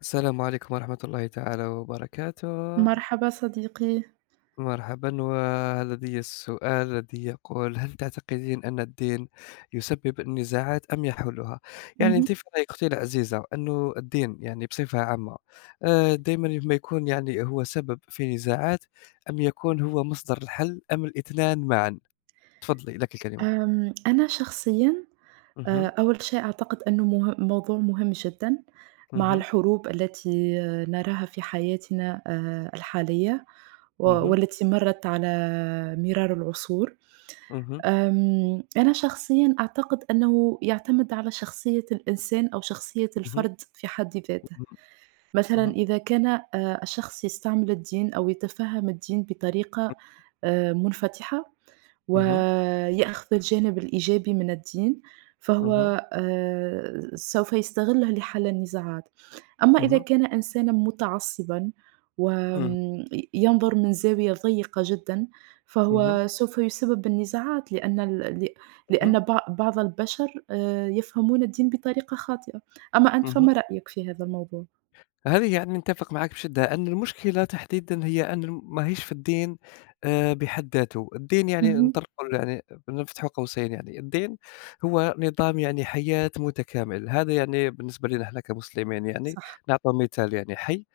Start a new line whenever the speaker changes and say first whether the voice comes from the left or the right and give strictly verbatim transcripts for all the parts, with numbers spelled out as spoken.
left: السلام عليكم ورحمة الله تعالى وبركاته.
right: مرحبا صديقي.
left: مرحبا وهل لدي السؤال الذي يقول هل تعتقدين أن الدين يسبب النزاعات أم يحلها؟ يعني أنت
right: اهم.
left: في رأيك أختي العزيزة أنه الدين يعني بصفة عامة آه، دائما ما يكون يعني هو سبب في نزاعات أم يكون هو مصدر الحل أم الاثنان معا؟ تفضلي لك الكلمة.
right: آمم، أنا شخصيًا آآ،
left: مهم.
right: أول شيء أعتقد أنه مه موضوع مهم جدًا مع
left: مهم.
right: الحروب التي آه، نراها في حياتنا آآ، الحالية و
left: مهم.
right: والتي مرت على مرار العصور.
left: مهم.
right: آمم، أنا شخصيًا أعتقد أنه يعتمد على شخصية الإنسان أو شخصية
left: مهم.
right: الفرد في حد ذاته. مثلًا
left: مهم.
right: إذا كان آآ، الشخص يستعمل الدين أو يتفهم الدين بطريقة آآ، منفتحة
left: مهم.
right: ويأخذ الجانب الإيجابي من الدين، فهو
left: مهم.
right: آآ سوف يستغلّه لحل النزاعات. أما إذا
left: مهم.
right: كان إنسانًا متعصبًا
left: مهم.
right: وآمم ي ينظر من زاوية ضيّقة جدًا،
left: مهم.
right: فهو سوف يسبب النزاعات لأن ال ل
left: مهم.
right: لأن بع بعض البشر آآ يفهمون الدين بطريقة خاطئة. أما أنت
left: مهم.
right: فما رأيك في هذا الموضوع؟
left: هذه يعني نتفق معك بشدة أن المشكلة تحديدًا هي أن الم- ماهيش في الدين آآ بحد ذاته، الدين يعني
right: اهم.
left: نطلقوا يعني نفتحوا قوسين يعني، الدين هو نظام يعني حياة متكامل، هذا يعني بالنسبة لنا إحنا كمسلمين يعني،
right: صح،
left: نعطوا مثال يعني حي،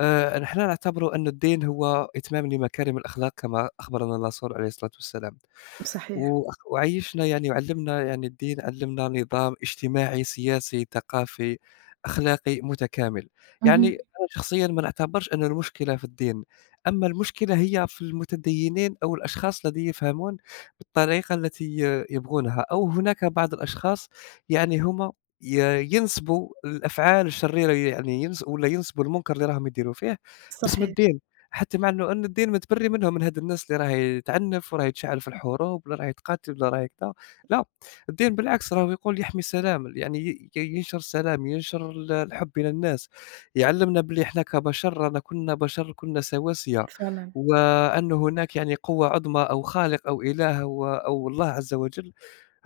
left: آآ نحن نعتبر أن الدين هو إتمام لمكارم الأخلاق كما أخبرنا الرسول عليه الصلاة والسلام.
right: صحيح.
left: وأخ وعيّشنا يعني وعلّمنا يعني الدين علّمنا نظام اجتماعي، سياسي، ثقافي، أخلاقي متكامل. يعني
right: اهم.
left: أنا شخصيًا ما نعتبرش أن المشكلة في الدين، أما المشكلة هي في المتدينين أو الأشخاص الذين يفهمون بالطريقة التي ي يبغونها، أو هناك بعض الأشخاص يعني هم ي ينسبوا الأفعال الشريرة يعني ينس ولا ينسبوا المنكر اللي راهم يديروا فيه باسم
right: صحيح،
left: الدين. حتى مع إنه إن الدين متبرّي منهم، من هاد الناس اللي راهي تعنف وراهي تشعّل في الحروب ولا راهي تقاتل ولا راهي كذا، لا، الدين بالعكس راهو يقول يحمي السلام، يعني ي ي ينشر السلام، ينشر ال الحُب بين الناس، يعلّمنا بلي إحنا كبشر رانا كُلّنا بشر، كُلّنا سواسية،
right: فعلًا.
left: وأن هناك يعني قوة عُظمى أو خالق أو إله أو أو الله عز وجل،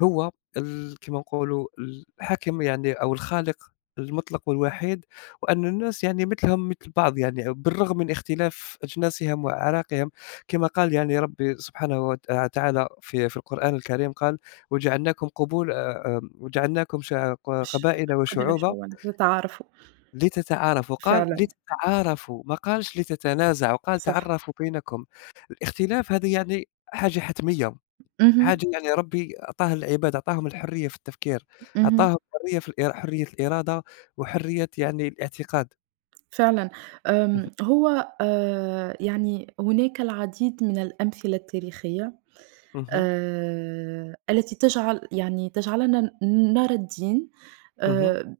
left: هو ال كيما نقولوا الحاكم يعني أو الخالق المُطلق والوحيد وأن الناس يعني مثلهم مثل بعض يعني بالرغم من اختلاف أجناسهم وأعراقهم، كما قال يعني ربي سبحانه وت تعالى في في القرآن الكريم قال: "وجعلناكم قبول آآ آمم وجعلناكم شع ق
right: ش
left: قبائل
right: قبل
left: وشعوبًا
right: شو أن تتعارفوا،
left: لتتعارفوا"، قال
right: فعلًا.
left: لتتعارفوا ما قالش لتتنازعوا، قال
right: صح.
left: تعرفوا بينكم. الاختلاف هذه يعني حاجة حتمية،
right: اهم،
left: حاجة يعني ربي أعطاها للعباد، أعطاهم الحرية في التفكير،
right: اهم،
left: أعطاهم حرية في الإر حرية الإرادة وحرية يعني الاعتقاد.
right: فعلًا.
left: اهم.
right: آمم، هو آآ، يعني هناك العديد من الأمثلة التاريخية
left: اهم.
right: آآ، التي تجعل يعني تجعلنا ن نرى الدين آآ،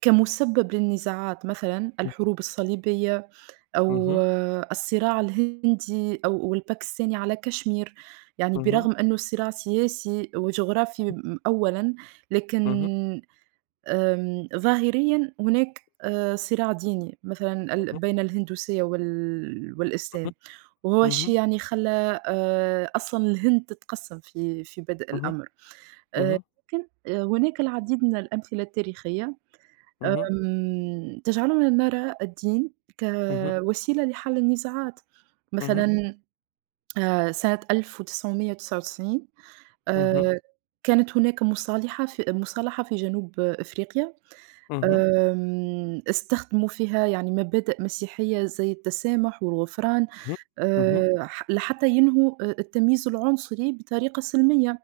right: كمسبب للنزاعات، مثلًا الحروب الصليبية أو آه، الصراع الهندي أو والباكستاني على كشمير، يعني برغم أنه صراع سياسي وجغرافي م أولًا، لكن آمم، ظاهريًا هناك آآ صراع ديني مثلًا ال بين الهندوسية وال والإسلام، وهو الشيء يعني خلّى آآ أصلًا الهند تتقسّم في في بدء الأمر، آآ لكن أه، هناك العديد من الأمثلة التاريخية آمم، تجعلنا نرى الدين كوسيلة لحل النزاعات، مثلًا آآ سنة ألف وتسعمية وتسعة وتسعين آآ كانت هناك مصالحة في مصالحة في جنوب أفريقيا. آمم، استخدموا فيها يعني مبادئ مسيحية زي التسامح والغفران، آآ، ح لحتى ينهوا آآ، التمييز العنصري بطريقة سلمية.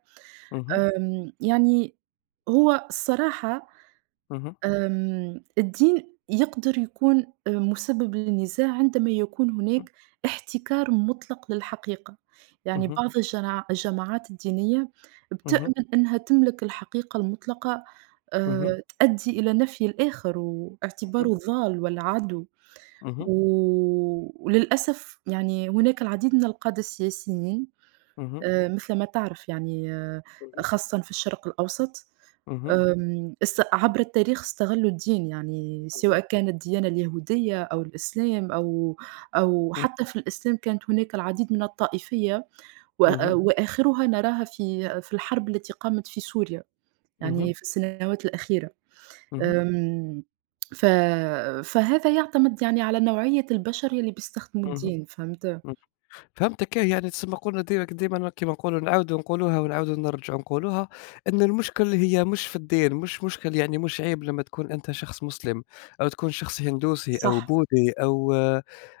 right: آمم، يعني هو الصراحة، آمم، الدين يقدر يكون آآ، مسبب للنزاع عندما يكون هناك احتكار مطلق للحقيقة، يعني بعض الجنا الجماعات الدينية بتؤمن أنها تملك الحقيقة المطلقة آآ، تؤدي إلى نفي الآخر واعتباره ضال والّا عدو، و وللأسف يعني هناك العديد من القادة السياسيين آآ، مثل ما تعرف يعني آه، خاصةً في الشرق الأوسط. آمم، است عبر التاريخ استغلّوا الدين، يعني سواء كانت الديانة اليهودية أو الإسلام أو أو حتى في الإسلام كانت هناك العديد من الطائفية و وآخرها نراها في في الحرب التي قامت في سوريا، يعني في السنوات الأخيرة. آمم، ف فهذا يعتمد يعني على نوعية البشر يلّي بيستخدموا الدين، فهمت؟
left: فهمتك إيه، يعني تسمى قلنا ديما ديما كيما نقولوا نعاودوا نقولوها ونعاودوا نرجعوا نقولوها ان المشكل هي مش في الدين مش مشكل يعني مش عيب لما تكون انت شخص مسلم او تكون شخص هندوسي او
right: صح،
left: بوذي او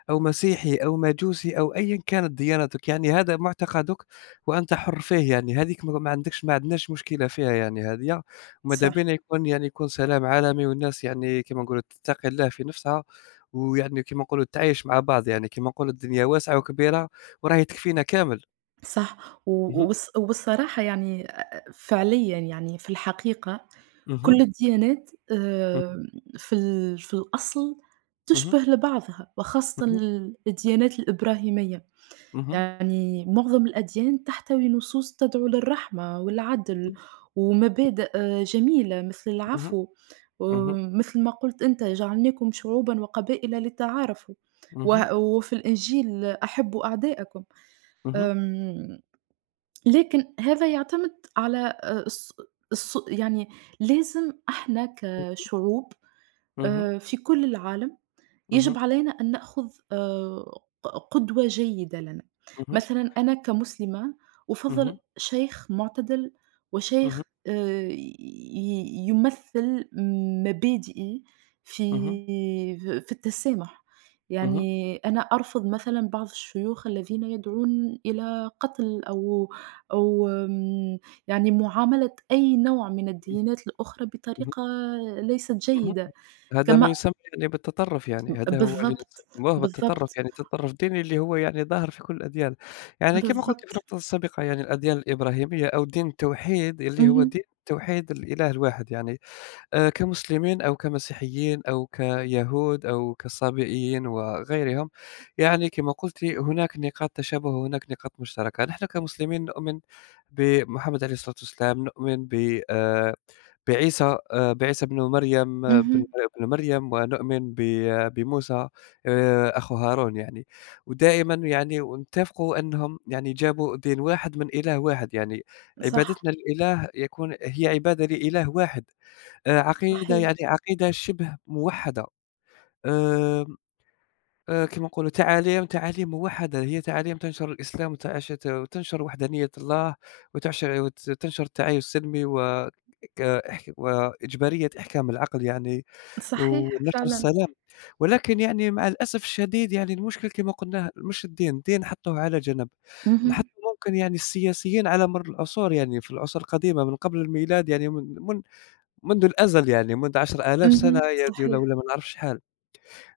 left: او مسيحي او مجوسي او ايا كانت ديانتك يعني هذا معتقدك وانت حر فيه يعني هذيك ما ما عندكش ما عندناش مشكله فيها يعني هذه وماذا
right: صح.
left: بينا يكون يعني يكون سلام عالمي والناس يعني كما نقولوا تتقي الله في نفسها ويعني كما نقولوا تعيش مع بعض يعني كما نقولوا الدنيا واسعه وكبيره وراه يكفينا كامل.
right: صح. و
left: اهم.
right: والص والصراحة يعني فعليًا يعني في الحقيقة كل
left: اهم.
right: الديانات
left: اهم.
right: آمم، في ال في الأصل
left: اهم.
right: تشبه لبعضها، وخاصةً ال الديانات الإبراهيمية،
left: اهم.
right: يعني معظم الأديان تحتوي نصوص تدعو للرحمة والعدل ومبادئ آه، جميلة مثل
left: اهم.
right: العفو،
left: اهم.
right: ومثل ما قُلت أنت جعلناكم شعوبًا وقبائل لتعارفوا،
left: اهم.
right: و وفي الإنجيل أحبوا أعداءكم.
left: اهم. اهم.
right: آمم لكن هذا يعتمد على آآ الص الص يعني لازم إحنا كشعوب
left: اهم.
right: آآ في كل العالم،
left: اهم.
right: يجب علينا أن نأخذ آآ ق قدوة جيدة لنا.
left: اهم.
right: مثلًا أنا كمسلمة أُفَضّل
left: اهم.
right: شيخ معتدل وشيخ
left: اهم.
right: آآ ي يمثّل مبادئي في
left: اهم.
right: في التسامح.
left: اهم.
right: يعني أنا أرفض مثلًا بعض الشيوخ الذين يدعون إلى قتل أو أو آمم يعني معاملة أي نوع من الديانات الأخرى
left: اهم.
right: بطريقة ليست
left: اهم.
right: جيدة.
left: هذا ما
right: كما
left: يسمى يعني بالتطرُّف يعني، هذا هو اللي
right: بالضبط،
left: يسموه بالتطرُّف،
right: بالضبط،
left: يعني التطرُّف الديني اللي هو يعني ظاهر في كل الأديان. يعني كما قُلت في
right: بالضبط.
left: النقطة السابقة يعني الأديان الإبراهيمية أو دين التوحيد اللي هو
right: اهم،
left: دين توحيد الإله الواحد يعني. آآ كمسلمين أو كمسيحيين أو كيهود أو كصابئيين وغيرهم، يعني كما قلتِ هناك نقاط تشابه وهناك نقاط مشتركة. نحن كمسلمين نؤمن بمحمد عليه الصلاة والسلام، نؤمن ب آآ بعيسى آآ بعيسى بن مريم، آه، بن
right: اهم،
left: بن مريم، ونؤمن ب آه، بموسى آآ أخو هارون يعني. ودائمًا يعني ونتفقوا أنهم يعني جابوا دين واحد من إله واحد، يعني
right: صح،
left: عبادتنا للإله يكون هي عبادة لإله واحد. آآ عقيدة
right: صحيح،
left: يعني عقيدة شِبه موحّدة، آمم، آآ كيما نقولوا تعاليم تعاليم موحّدة، هي تعاليم تنشر الإسلام وتعش ت وتنشر وحدانية الله، وتعشر وت تنشر التعايش السلمي و ك إحك وإجبارية إحكام العقل يعني،
right: صحيح
left: ونشر
right: فعلًا.
left: السلام، ولكن يعني مع الأسف الشديد يعني المشكل كيما قلناه مش الدين، الدين نحطّوه على جنب،
right: اهم،
left: نحطّوا ممكن يعني السياسيين على مَر العصور يعني في العصور القديمة من قبل الميلاد يعني من من منذ الأزل يعني، منذ عشرة آلاف
right: اهم،
left: سنة ي ي
right: صحيح.
left: والّا ما نعرف شحال،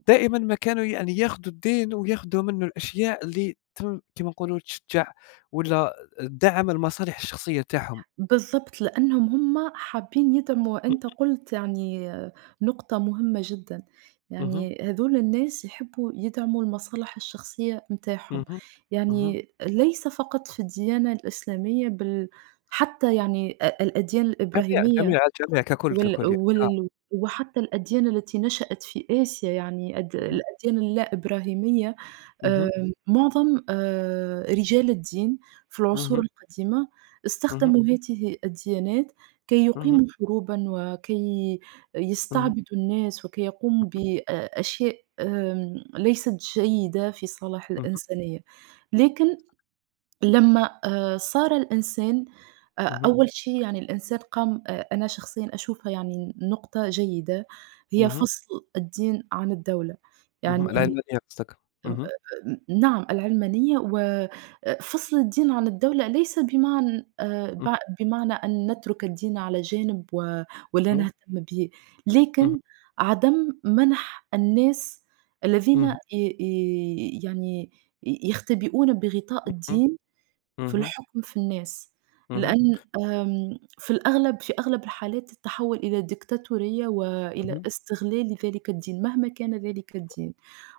left: دائمًا ما كانوا يعني ياخذوا الدين وياخذوا منه الأشياء اللي تم كيما نقولوا تشجّع والّا تدعّم المصالح الشخصية تاعهم.
right: بالضبط، لأنهم هم حابين يدعموا. أنت قُلت يعني نقطة مهمة جدًا،
left: اهم.
right: يعني هذول الناس يحبوا يدعموا المصالح الشخصية
left: اهم.
right: متاعهم،
left: اهم. اهم.
right: يعني ليس فقط في الديانة الإسلامية بل حتى يعني أ الأديان
left: جميع،
right: الإبراهيمية
left: جميع، الجميع ككل،
right: وال
left: ككل يعني آه.
right: وال وحتى الأديان التي نشأت في آسيا يعني أد
left: اهم.
right: الأديان اللا إبراهيمية.
left: اهم.
right: آمم، معظم آآ رجال الدين في العصور
left: اهم.
right: القديمة
left: اهم.
right: استخدموا هذه الديانات كي
left: اهم.
right: يقيموا حروبًا وكي يستعبدوا الناس وكي يقوموا بأ أشياء آمم، ليست جيدة في صالح
left: اهم.
right: الإنسانية، لكن لمّا آآ صار الإنسان أ
left: اهم.
right: أول شي يعني الإنسان قام. أ أنا شخصيًا أشوفها يعني نقطة جيدة، هي
left: اهم.
right: فصل الدين عن الدولة، يعني
left: اهم. العلمانية قصدك.
right: م
left: اهم.
right: م نعم العلمانية وفصل الدين عن الدولة ليس بمعن آآ
left: اهم.
right: بع بمعنى أن نترك الدين على جانب و ولا
left: اهم.
right: نهتم به،
left: اهم.
right: لكن عدم منح الناس الذين
left: اهم.
right: ي ي يعني ي يختبئون بغطاء
left: اهم.
right: الدين في
left: اهم.
right: الحكم في الناس،
left: اهم.
right: لأن آمم، في الأغلب في أغلب الحالات تتحول إلى ديكتاتورية وإلى
left: اهم.
right: استغلال لذلك الدين، مهما كان ذلك الدين،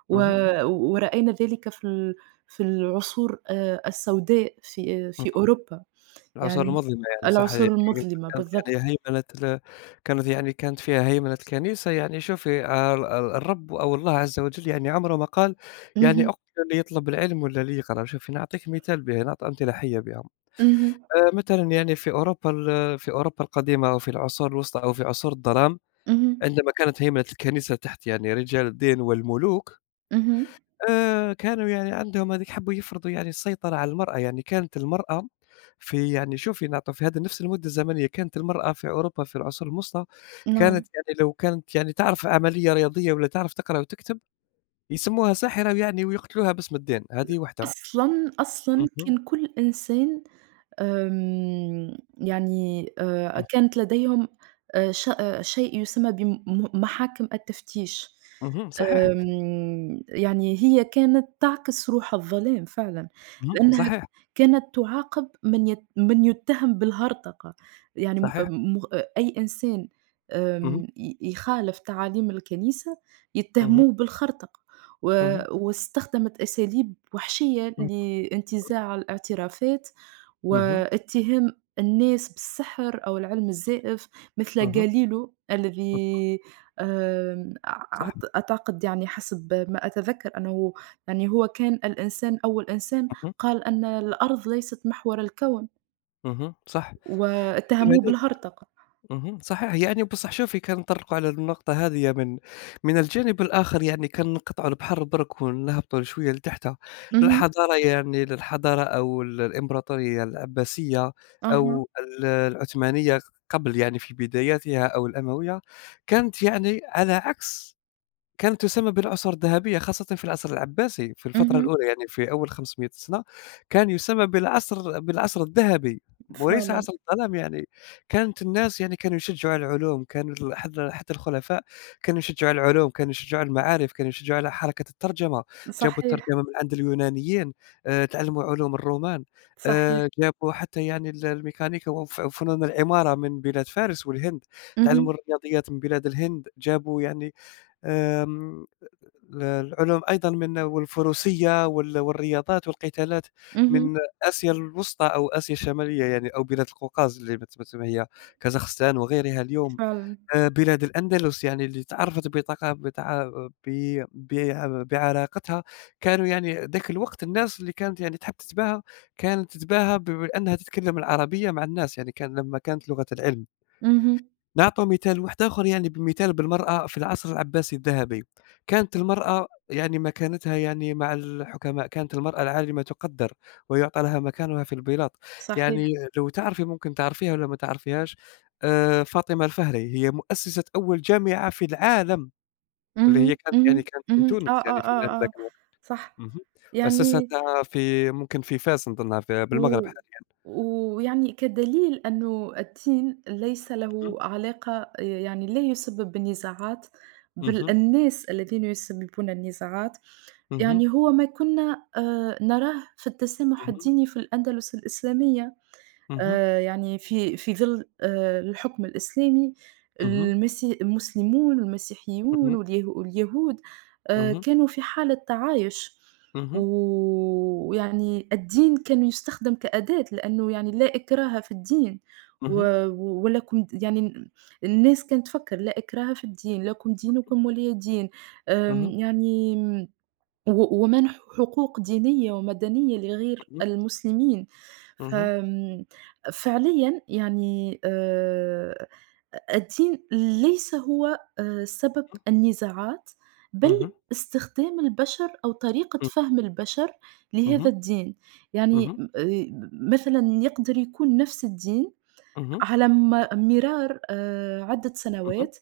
right: و
left: اهم.
right: ورأينا ذلك في ال في العصور آآ، السوداء في في أوروبا،
left: الآثار
right: يعني
left: المظلمة يعني صح،
right: العصور
left: يعني
right: المظلمة
left: كانت يعني
right: بالضبط.
left: هيمنة ال كانت يعني كانت فيها هيمنة كنيسة يعني شوفي آآ ال ال الرب أو الله عز وجل يعني عمره ما قال يعني
right: اهم،
left: اقتل اللي يطلب العلم والّا اللي يقرأ، شوفي نعطيك مثال به نعطي أمثلة حية بها،
right: اهم،
left: آآ مثلًا يعني في أوروبا ال في أوروبا القديمة أو في العصور الوسطى أو في عصور الظلام،
right: اهم،
left: عندما كانت هيمنة الكنيسة تحت يعني رجال الدين والملوك
right: اهم،
left: آآ كانوا يعني عندهم هذيك حبّوا يفرضوا يعني السيطرة على المرأة، يعني كانت المرأة في يعني شوفي نعطوا في هذا نفس المدة الزمنية، كانت المرأة في أوروبا في العصور الوسطى،
right: نعم.
left: كانت يعني لو كانت يعني تعرف عملية رياضية والّا تعرف تقرا وتكتب، يسموها ساحرة ويعني ويقتلوها باسم الدين، هذه واحدة.
right: أصلًا، أصلًا
left: اهم.
right: كان كل إنسان آمم، يعني آآ
left: اهم.
right: كانت لديهم آآ ش آآ شيء يسمى بم محاكم التفتيش.
left: اهم. صحيح.
right: آمم، يعني هي كانت تعكس روح الظلام فعلًا،
left: اهم.
right: لأنها
left: صحيح.
right: كانت تعاقب من يت من يتهم بالهرطقة، يعني م
left: صحيح.
right: م أي إنسان
left: اهم.
right: آمم، ي يخالف تعاليم الكنيسة
left: اهم.
right: يتهموه بالخرطقة، و
left: اهم.
right: واستخدمت أساليب وحشية لانتزاع الاعترافات
left: اهم.
right: واتهام الناس بالسحر أو العلم الزائف مثل
left: اهم.
right: غاليليو
left: اهم.
right: الذي آمم
left: صح.
right: أعت أعتقد يعني حسب ما أتذكر أنه يعني هو كان الإنسان أول إنسان
left: اهم.
right: قال أن الأرض ليست محور الكون،
left: اهم. صح.
right: واتهموه بالهرطقة.
left: اهم. صحيح. يعني بصح شوفي كنطرقوا على النقطة هذية من من الجانب الآخر يعني كنقطعوا البحر برك ونهبطوا شوية لتحت، إمم.
right: اهم،
left: للحضارة يعني للحضارة أو ال الإمبراطورية العباسية
right: أها،
left: أو ال العثمانية قبل يعني في بداياتها أو الأموية، كانت يعني على عكس كانت تسمى بالعصور الذهبية خاصةً في العصر العباسي، في الفترة
right: اهم،
left: الأولى يعني في أول خمسمائة سنة، كان يسمى بالعصر بالعصر الذهبي وليس
right: فعلًا،
left: عصر الظلام يعني، كانت الناس يعني كانوا يشجّعوا على العلوم، كانوا ال حتى حتى الخلفاء كانوا يشجّعوا على العلوم، كانوا يشجّعوا على المعارف، كانوا يشجّعوا على حركة الترجمة، جابوا الترجمة
right: صحيح،
left: من عند اليونانيين، آآ تعلّموا علوم الرومان،
right: صحيح،
left: آآ جابوا حتى يعني ال الميكانيكا وف وفنون العمارة من بلاد فارس والهند، تعلّموا
right: اهم،
left: الرياضيات من بلاد الهند، جابوا يعني آمم ال العلوم أيضًا من والفروسية وال والرياضات والقتالات
right: اهم،
left: من آسيا الوسطى أو آسيا الشمالية يعني أو بلاد القوقاز اللي مت مت ما هي كازاخستان وغيرها اليوم،
right: فعلًا،
left: آآ بلاد الأندلس يعني اللي تعرّفت بثقا بتع ب ب بعلاقتها، كانوا يعني ذاك الوقت الناس اللي كانت يعني تحب تتباهى، كانت تتباهى ب بأنها تتكلم العربية مع الناس، يعني كان لمّا كانت لغة العلم.
right: اهم،
left: نعطوا مثال واحد آخر يعني بمثال بالمرأة في العصر العباسي الذهبي، كانت المرأة يعني مكانتها يعني مع الحكماء، كانت المرأة العالمة تُقدّر ويُعطى لها مكانها في البلاط،
right: صحيح،
left: يعني لو تعرفي ممكن تعرفيها والّا ما تعرفيهاش. آآ، فاطمة الفهري هي مؤسسة أول جامعة في العالم، واللي هي
right: اهم،
left: كانت يعني
right: اهم،
left: كانت من
right: اهم،
left: تونس
right: آه، آه،
left: يعني في
right: آه،
left: ذاك
right: آه،
left: الوقت.
right: صح،
left: اهم.
right: يعني
left: وأسستها في ممكن في فاس نظنها في بالمغرب
right: و
left: حاليًا.
right: ويعني كدليل أنه الدين ليس
left: اهم.
right: له علاقة يعني لا يسبب النزاعات، بل
left: اهم.
right: الناس الذين يسببون النزاعات،
left: اهم.
right: يعني هو ما كنا آآ نراه في التسامح
left: اهم.
right: الديني في الأندلس الإسلامية.
left: اهم.
right: آآ يعني في في ظِل آآ الحُكم الإسلامي
left: اهم.
right: المسي المسلمون والمسيحيون
left: اهم.
right: واليه واليهود آآ
left: اهم.
right: كانوا في حالة تعايش،
left: اهم.
right: و- ويعني الدين كان يُستخدم كأداة، لأنه يعني لا إكراه في الدين و
left: Mhm.
right: ولا كُن يعني ن الناس كانت تفكّر لا إكراه في الدين، لكم دينكم ولي دين،
left: Mhm.
right: آمم يعني و ومنح حقوق دينية ومدنية لغير
left: Mhm.
right: المسلمين.
left: Mhm.
right: فآمم فعليًا يعني آآ الدين ليس هو آآ سبب النزاعات، بل
left: Mhm.
right: استخدام البشر أو طريقة فهم البشر لهذا
left: Mhm.
right: الدين، يعني
left: Mhm.
right: م آآ مثلًا يقدر يكون نفس الدين
left: Mhm. Mhm.
right: على م مرار آآ عدة
left: Mhm.
right: سنوات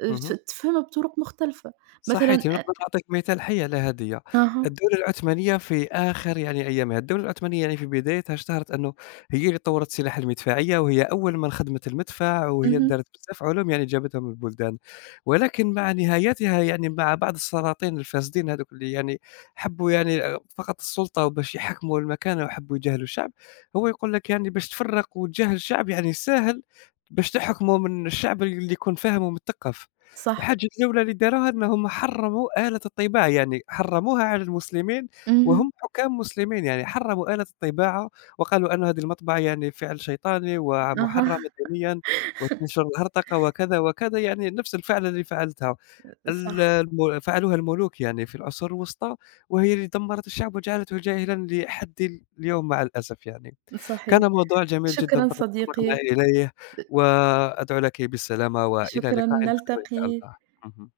right: آآ ت
left: Mhm.
right: تفهمها بطرق مختلفة، مثلًا
left: صحيتِ، ونقدر
right: أ
left: نعطيك مثال حي على هذه،
right: أها،
left: الدولة العثمانية في آخر يعني أيامها، الدولة العثمانية يعني في بدايتها اشتهرت أنه هي اللي طوّرت السلاح المدفعية، وهي أول من خدمت المدفع، وهي اللي
right: اهم،
left: دارت بزاف علوم يعني جابتهم للبلدان، ولكن مع نهايتها يعني مع بعض السلاطين الفاسدين هذوك اللي يعني حبّوا يعني آآ، فقط السلطة وباش يحكموا المكانة وحبّوا يجاهلوا الشعب، هو يقول لك يعني باش تفرّق وتجاهل الشعب يعني ساهل باش تحكمه من الشعب اللي يكون فاهم ومثقف.
right: صح.
left: الحاجة الأولى اللي داروها أنهم حرّموا آلة الطباعة، يعني حرّموها على المسلمين
right: اهم.
left: وهم حُكام مسلمين، يعني حرّموا آلة الطباعة وقالوا أن هذه المطبعة يعني فعل شيطاني ومحرّمة
right: أها.
left: دينيًا وتنشر الهرطقة وكذا، وكذا، يعني نفس الفعل اللي فعلتها ال
right: صح،
left: الم فعلوها الملوك يعني في العصور الوسطى، وهي اللي دمّرت الشعب وجعلته جاهلًا لحد اليوم مع الأسف يعني.
right: صحيح.
left: كان موضوع جميل جدًا
right: شكرًا
left: تطرقنا
right: صديقي،
left: إليه، وأدعو لكِ بالسلامة وإلى
right: شكرًا،
left: لقاء آخر إن شاء
right: نلتقي.
left: الله. اهم.